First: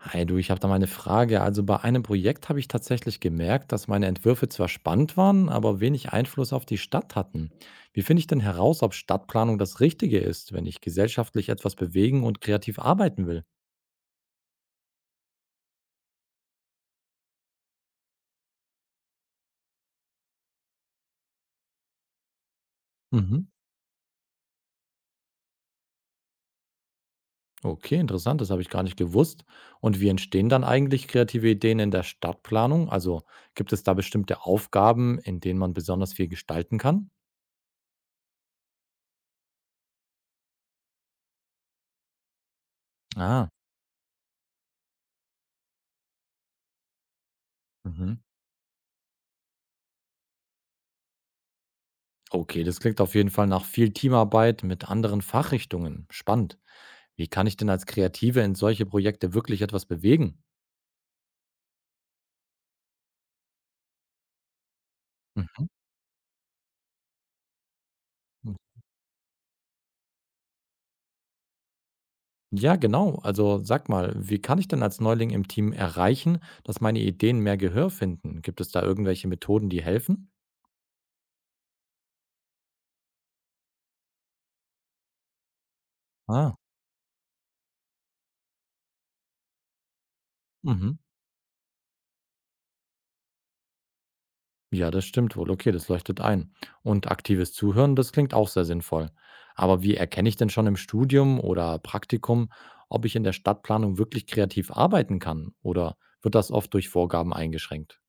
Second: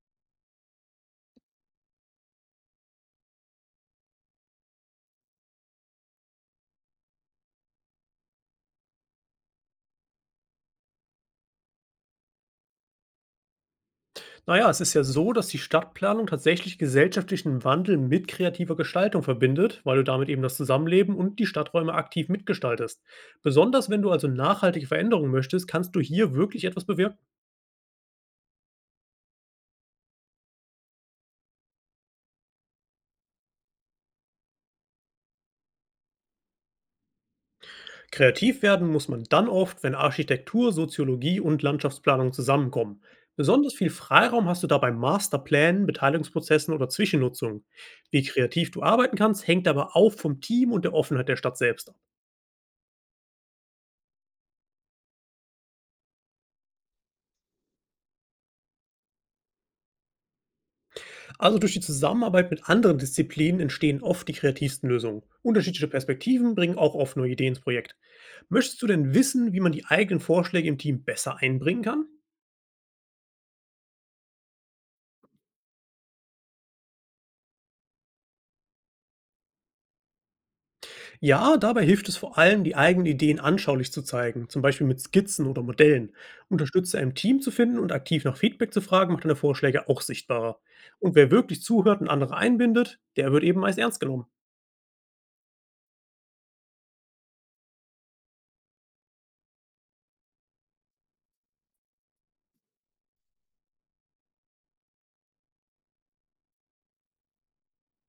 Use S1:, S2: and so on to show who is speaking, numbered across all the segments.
S1: Hi du, ich habe da mal 'ne Frage. Also bei einem Projekt habe ich tatsächlich gemerkt, dass meine Entwürfe zwar spannend waren, aber wenig Einfluss auf die Stadt hatten. Wie finde ich denn heraus, ob Stadtplanung das Richtige ist, wenn ich gesellschaftlich etwas bewegen und kreativ arbeiten will?
S2: Na ja, es ist ja so, dass die Stadtplanung tatsächlich gesellschaftlichen Wandel mit kreativer Gestaltung verbindet, weil du damit eben das Zusammenleben und die Stadträume aktiv mitgestaltest.
S1: Mhm.
S2: Besonders wenn du also nachhaltige Veränderungen möchtest, kannst du hier wirklich etwas bewirken.
S1: Okay, interessant, das habe ich gar nicht gewusst. Und wie entstehen dann eigentlich kreative Ideen in der Stadtplanung? Also gibt es da bestimmte Aufgaben, in denen man besonders viel gestalten kann?
S2: Kreativ werden muss man dann oft, wenn Architektur, Soziologie und Landschaftsplanung zusammenkommen.
S1: Ah,
S2: Besonders viel Freiraum hast du dabei Masterplänen, Beteiligungsprozessen oder Zwischennutzungen.
S1: mhm.
S2: Wie kreativ du arbeiten kannst, hängt aber auch vom Team und der Offenheit der Stadt selbst ab.
S1: Okay, das klingt auf jeden Fall nach viel Teamarbeit mit anderen Fachrichtungen. Spannend. Wie kann ich denn als Kreative in solche Projekte wirklich etwas bewegen?
S2: Also durch die Zusammenarbeit mit anderen Disziplinen entstehen oft die kreativsten Lösungen.
S1: Mhm.
S2: Unterschiedliche Perspektiven bringen auch oft neue Ideen ins Projekt.
S1: Hm.
S2: Möchtest du denn wissen, wie man die eigenen Vorschläge im Team besser einbringen kann?
S1: Ja, genau. Also sag mal, wie kann ich denn als Neuling im Team erreichen, dass meine Ideen mehr Gehör finden? Gibt es da irgendwelche Methoden, die helfen?
S2: Ja, dabei hilft es vor allem, die eigenen Ideen anschaulich zu zeigen, zum Beispiel mit Skizzen oder Modellen.
S1: Ah,
S2: Unterstützer im Team zu finden und aktiv nach Feedback zu fragen, macht deine Vorschläge auch sichtbarer.
S1: mhm.
S2: Und wer wirklich zuhört und andere einbindet, der wird eben meist ernst genommen.
S1: Ja, das stimmt wohl. Okay, das leuchtet ein. Und aktives Zuhören, das klingt auch sehr sinnvoll. Aber wie erkenne ich denn schon im Studium oder Praktikum, ob ich in der Stadtplanung wirklich kreativ arbeiten kann? Oder wird das oft durch Vorgaben eingeschränkt?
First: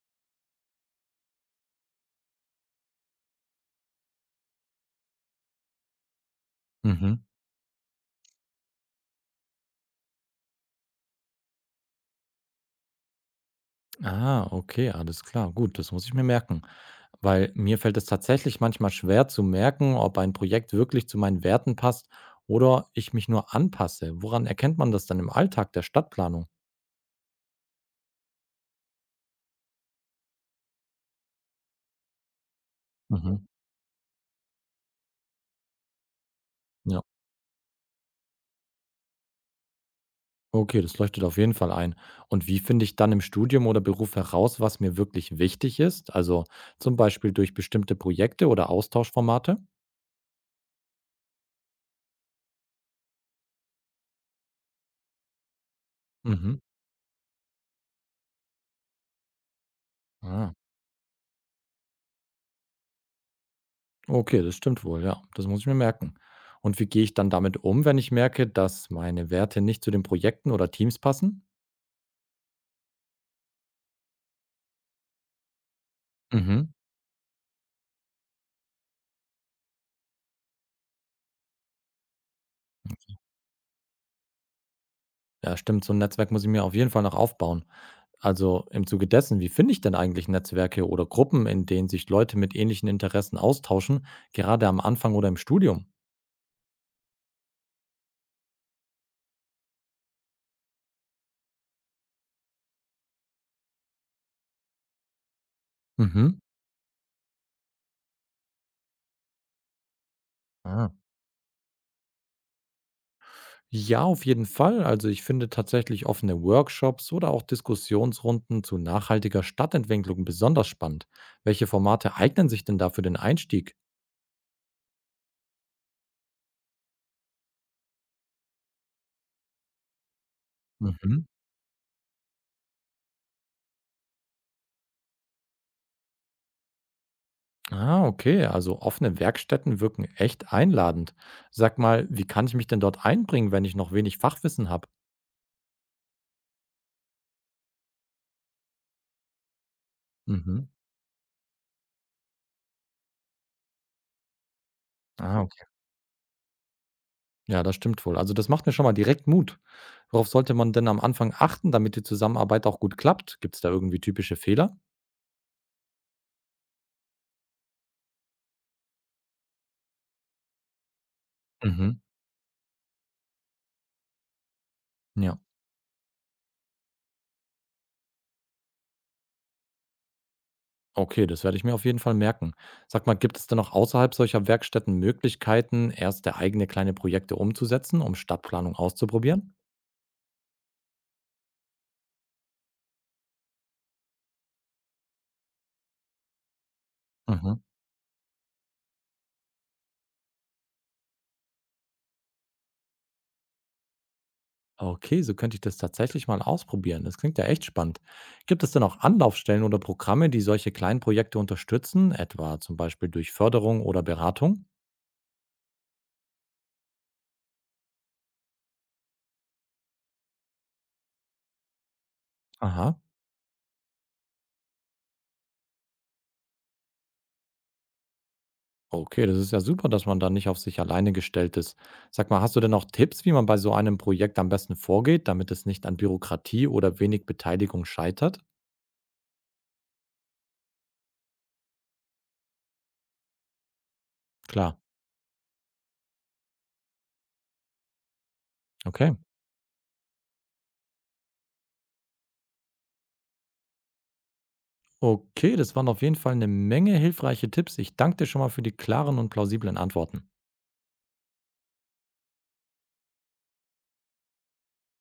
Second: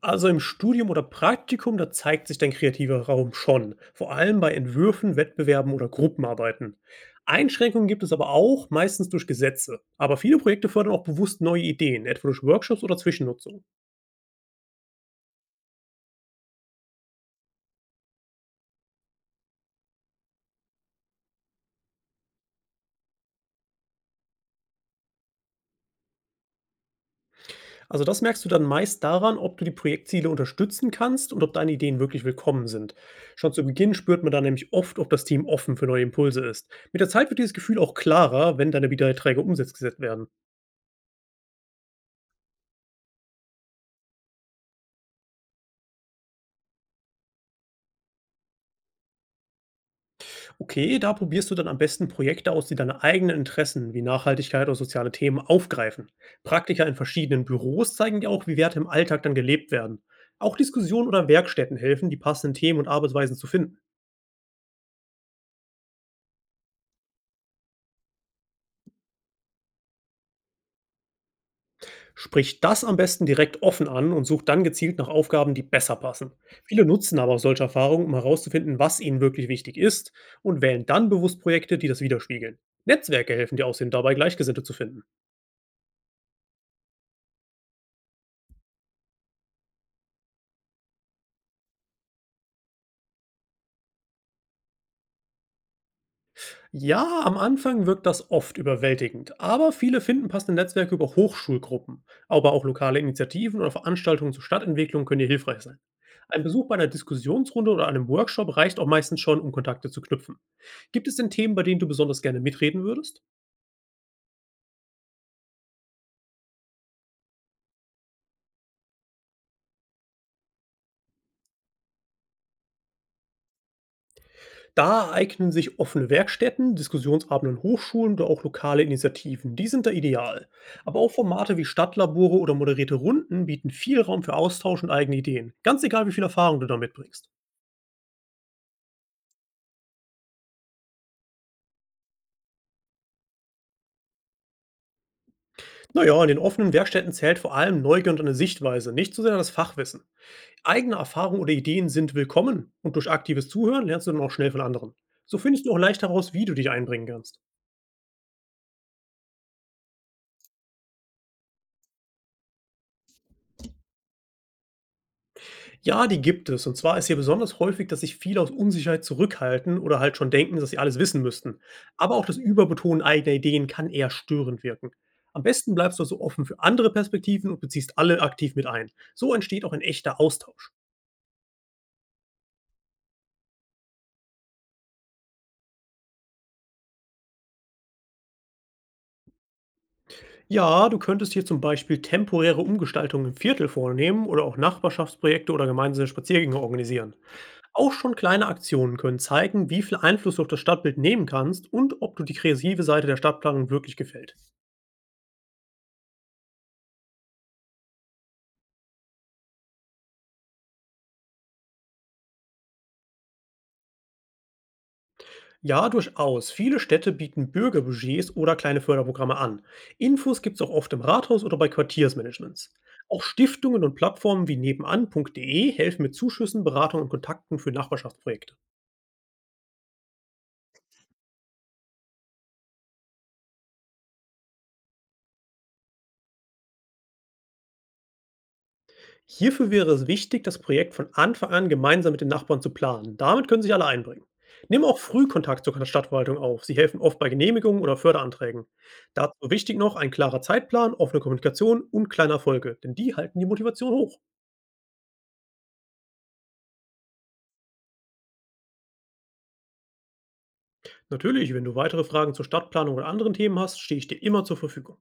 S2: Also im Studium oder Praktikum, da zeigt sich dein kreativer Raum schon, vor allem bei Entwürfen, Wettbewerben oder Gruppenarbeiten.
S1: Mhm.
S2: Einschränkungen gibt es aber auch, meistens durch Gesetze. Aber viele Projekte fördern auch bewusst neue Ideen, etwa durch Workshops oder Zwischennutzung.
S1: Ah, okay, alles klar. Gut, das muss ich mir merken. Weil mir fällt es tatsächlich manchmal schwer zu merken, ob ein Projekt wirklich zu meinen Werten passt oder ich mich nur anpasse. Woran erkennt man das dann im Alltag der Stadtplanung?
S2: Also das merkst du dann meist daran, ob du die Projektziele unterstützen kannst und ob deine Ideen wirklich willkommen sind.
S1: Mhm.
S2: Schon zu Beginn spürt man dann nämlich oft, ob das Team offen für neue Impulse ist. Mit
S1: Ja,
S2: der Zeit wird dieses Gefühl auch klarer, wenn deine Beiträge umgesetzt werden.
S1: okay, das leuchtet auf jeden Fall ein. Und wie finde ich dann im Studium oder Beruf heraus, was mir wirklich wichtig ist? Also zum Beispiel durch bestimmte Projekte oder Austauschformate?
S2: Okay, da probierst du dann am besten Projekte aus, die deine eigenen Interessen wie Nachhaltigkeit oder soziale Themen aufgreifen.
S1: Mhm.
S2: Praktika in verschiedenen Büros zeigen dir auch, wie Werte im Alltag dann gelebt werden.
S1: Ah.
S2: Auch Diskussionen oder Werkstätten helfen, die passenden Themen und Arbeitsweisen zu finden.
S1: Okay, das stimmt wohl, ja. Das muss ich mir merken. Und wie gehe ich dann damit um, wenn ich merke, dass meine Werte nicht zu den Projekten oder Teams passen?
S2: Sprich das am besten direkt offen an und such dann gezielt nach Aufgaben, die besser passen.
S1: Mhm.
S2: Viele nutzen aber auch solche Erfahrungen, um herauszufinden, was ihnen wirklich wichtig ist und wählen dann bewusst Projekte, die das widerspiegeln. Netzwerke helfen dir außerdem dabei, Gleichgesinnte zu finden.
S1: Ja, stimmt, so ein Netzwerk muss ich mir auf jeden Fall noch aufbauen. Also, im Zuge dessen, wie finde ich denn eigentlich Netzwerke oder Gruppen, in denen sich Leute mit ähnlichen Interessen austauschen, gerade am Anfang oder im Studium?
S2: Ja, am Anfang wirkt das oft überwältigend, aber viele finden passende Netzwerke über Hochschulgruppen, aber auch lokale Initiativen oder Veranstaltungen zur Stadtentwicklung können hier hilfreich sein.
S1: Mhm.
S2: Ein Besuch bei einer Diskussionsrunde oder einem Workshop reicht auch meistens schon, um Kontakte zu knüpfen.
S1: Ah.
S2: Gibt es denn Themen, bei denen du besonders gerne mitreden würdest?
S1: Ja, auf jeden Fall. Also ich finde tatsächlich offene Workshops oder auch Diskussionsrunden zu nachhaltiger Stadtentwicklung besonders spannend. Welche Formate eignen sich denn da für den Einstieg?
S2: Da eignen sich offene Werkstätten, Diskussionsabenden an Hochschulen oder auch lokale Initiativen. Die sind da ideal. Aber auch
S1: Mhm.
S2: Formate wie Stadtlabore oder moderierte Runden bieten viel Raum für Austausch und eigene Ideen, ganz egal wie viel Erfahrung du da mitbringst.
S1: Ah, okay. Also offene Werkstätten wirken echt einladend. Sag mal, wie kann ich mich denn dort einbringen, wenn ich noch wenig Fachwissen habe?
S2: Na ja, in den offenen Werkstätten zählt vor allem Neugier und eine Sichtweise, nicht so sehr das Fachwissen.
S1: Mhm.
S2: Eigene Erfahrungen oder Ideen sind willkommen und durch aktives Zuhören lernst du dann auch schnell von anderen. So
S1: Ah,
S2: findest
S1: okay.
S2: du auch leicht heraus, wie du dich einbringen kannst.
S1: Ja, das stimmt wohl. Also das macht mir schon mal direkt Mut. Worauf sollte man denn am Anfang achten, damit die Zusammenarbeit auch gut klappt? Gibt es da irgendwie typische Fehler?
S2: Ja, die gibt es. Und zwar ist hier besonders häufig, dass sich viele aus Unsicherheit zurückhalten oder halt schon denken, dass sie alles wissen müssten.
S1: Mhm.
S2: Aber auch das Überbetonen eigener Ideen kann eher störend wirken.
S1: Ja.
S2: Am besten bleibst du also offen für andere Perspektiven und beziehst alle aktiv mit ein. So entsteht auch ein echter Austausch.
S1: Okay, das werde ich mir auf jeden Fall merken. Sag mal, gibt es denn noch außerhalb solcher Werkstätten Möglichkeiten, erste eigene kleine Projekte umzusetzen, um Stadtplanung auszuprobieren?
S2: Ja, du könntest hier zum Beispiel temporäre Umgestaltungen im Viertel vornehmen oder auch Nachbarschaftsprojekte oder gemeinsame Spaziergänge organisieren.
S1: Mhm.
S2: Auch schon kleine Aktionen können zeigen, wie viel Einfluss du auf das Stadtbild nehmen kannst und ob du die kreative Seite der Stadtplanung wirklich gefällt.
S1: Okay, so könnte ich das tatsächlich mal ausprobieren. Das klingt ja echt spannend. Gibt es denn auch Anlaufstellen oder Programme, die solche kleinen Projekte unterstützen, etwa zum Beispiel durch Förderung oder Beratung?
S2: Ja, durchaus. Viele Städte bieten Bürgerbudgets oder kleine Förderprogramme an. Infos gibt's auch oft im Rathaus oder bei Quartiersmanagements.
S1: Aha.
S2: Auch Stiftungen und Plattformen wie nebenan.de helfen mit Zuschüssen, Beratung und Kontakten für Nachbarschaftsprojekte.
S1: Okay, das ist ja super, dass man da nicht auf sich alleine gestellt ist. Sag mal, hast du denn auch Tipps, wie man bei so einem Projekt am besten vorgeht, damit es nicht an Bürokratie oder wenig Beteiligung scheitert?
S2: Hierfür wäre es wichtig, das Projekt von Anfang an gemeinsam mit den Nachbarn zu planen. Damit können sich alle einbringen.
S1: Klar,
S2: Nimm auch früh Kontakt zur Stadtverwaltung auf. Sie helfen oft bei Genehmigungen oder Förderanträgen.
S1: okay.
S2: Dazu wichtig noch ein klarer Zeitplan, offene Kommunikation und kleine Erfolge, denn die halten die Motivation hoch.
S1: Okay, das waren auf jeden Fall eine Menge hilfreiche Tipps. Ich danke dir schon mal für die klaren und plausiblen Antworten.
S2: Natürlich, wenn du weitere Fragen zur Stadtplanung oder anderen Themen hast, stehe ich dir immer zur Verfügung.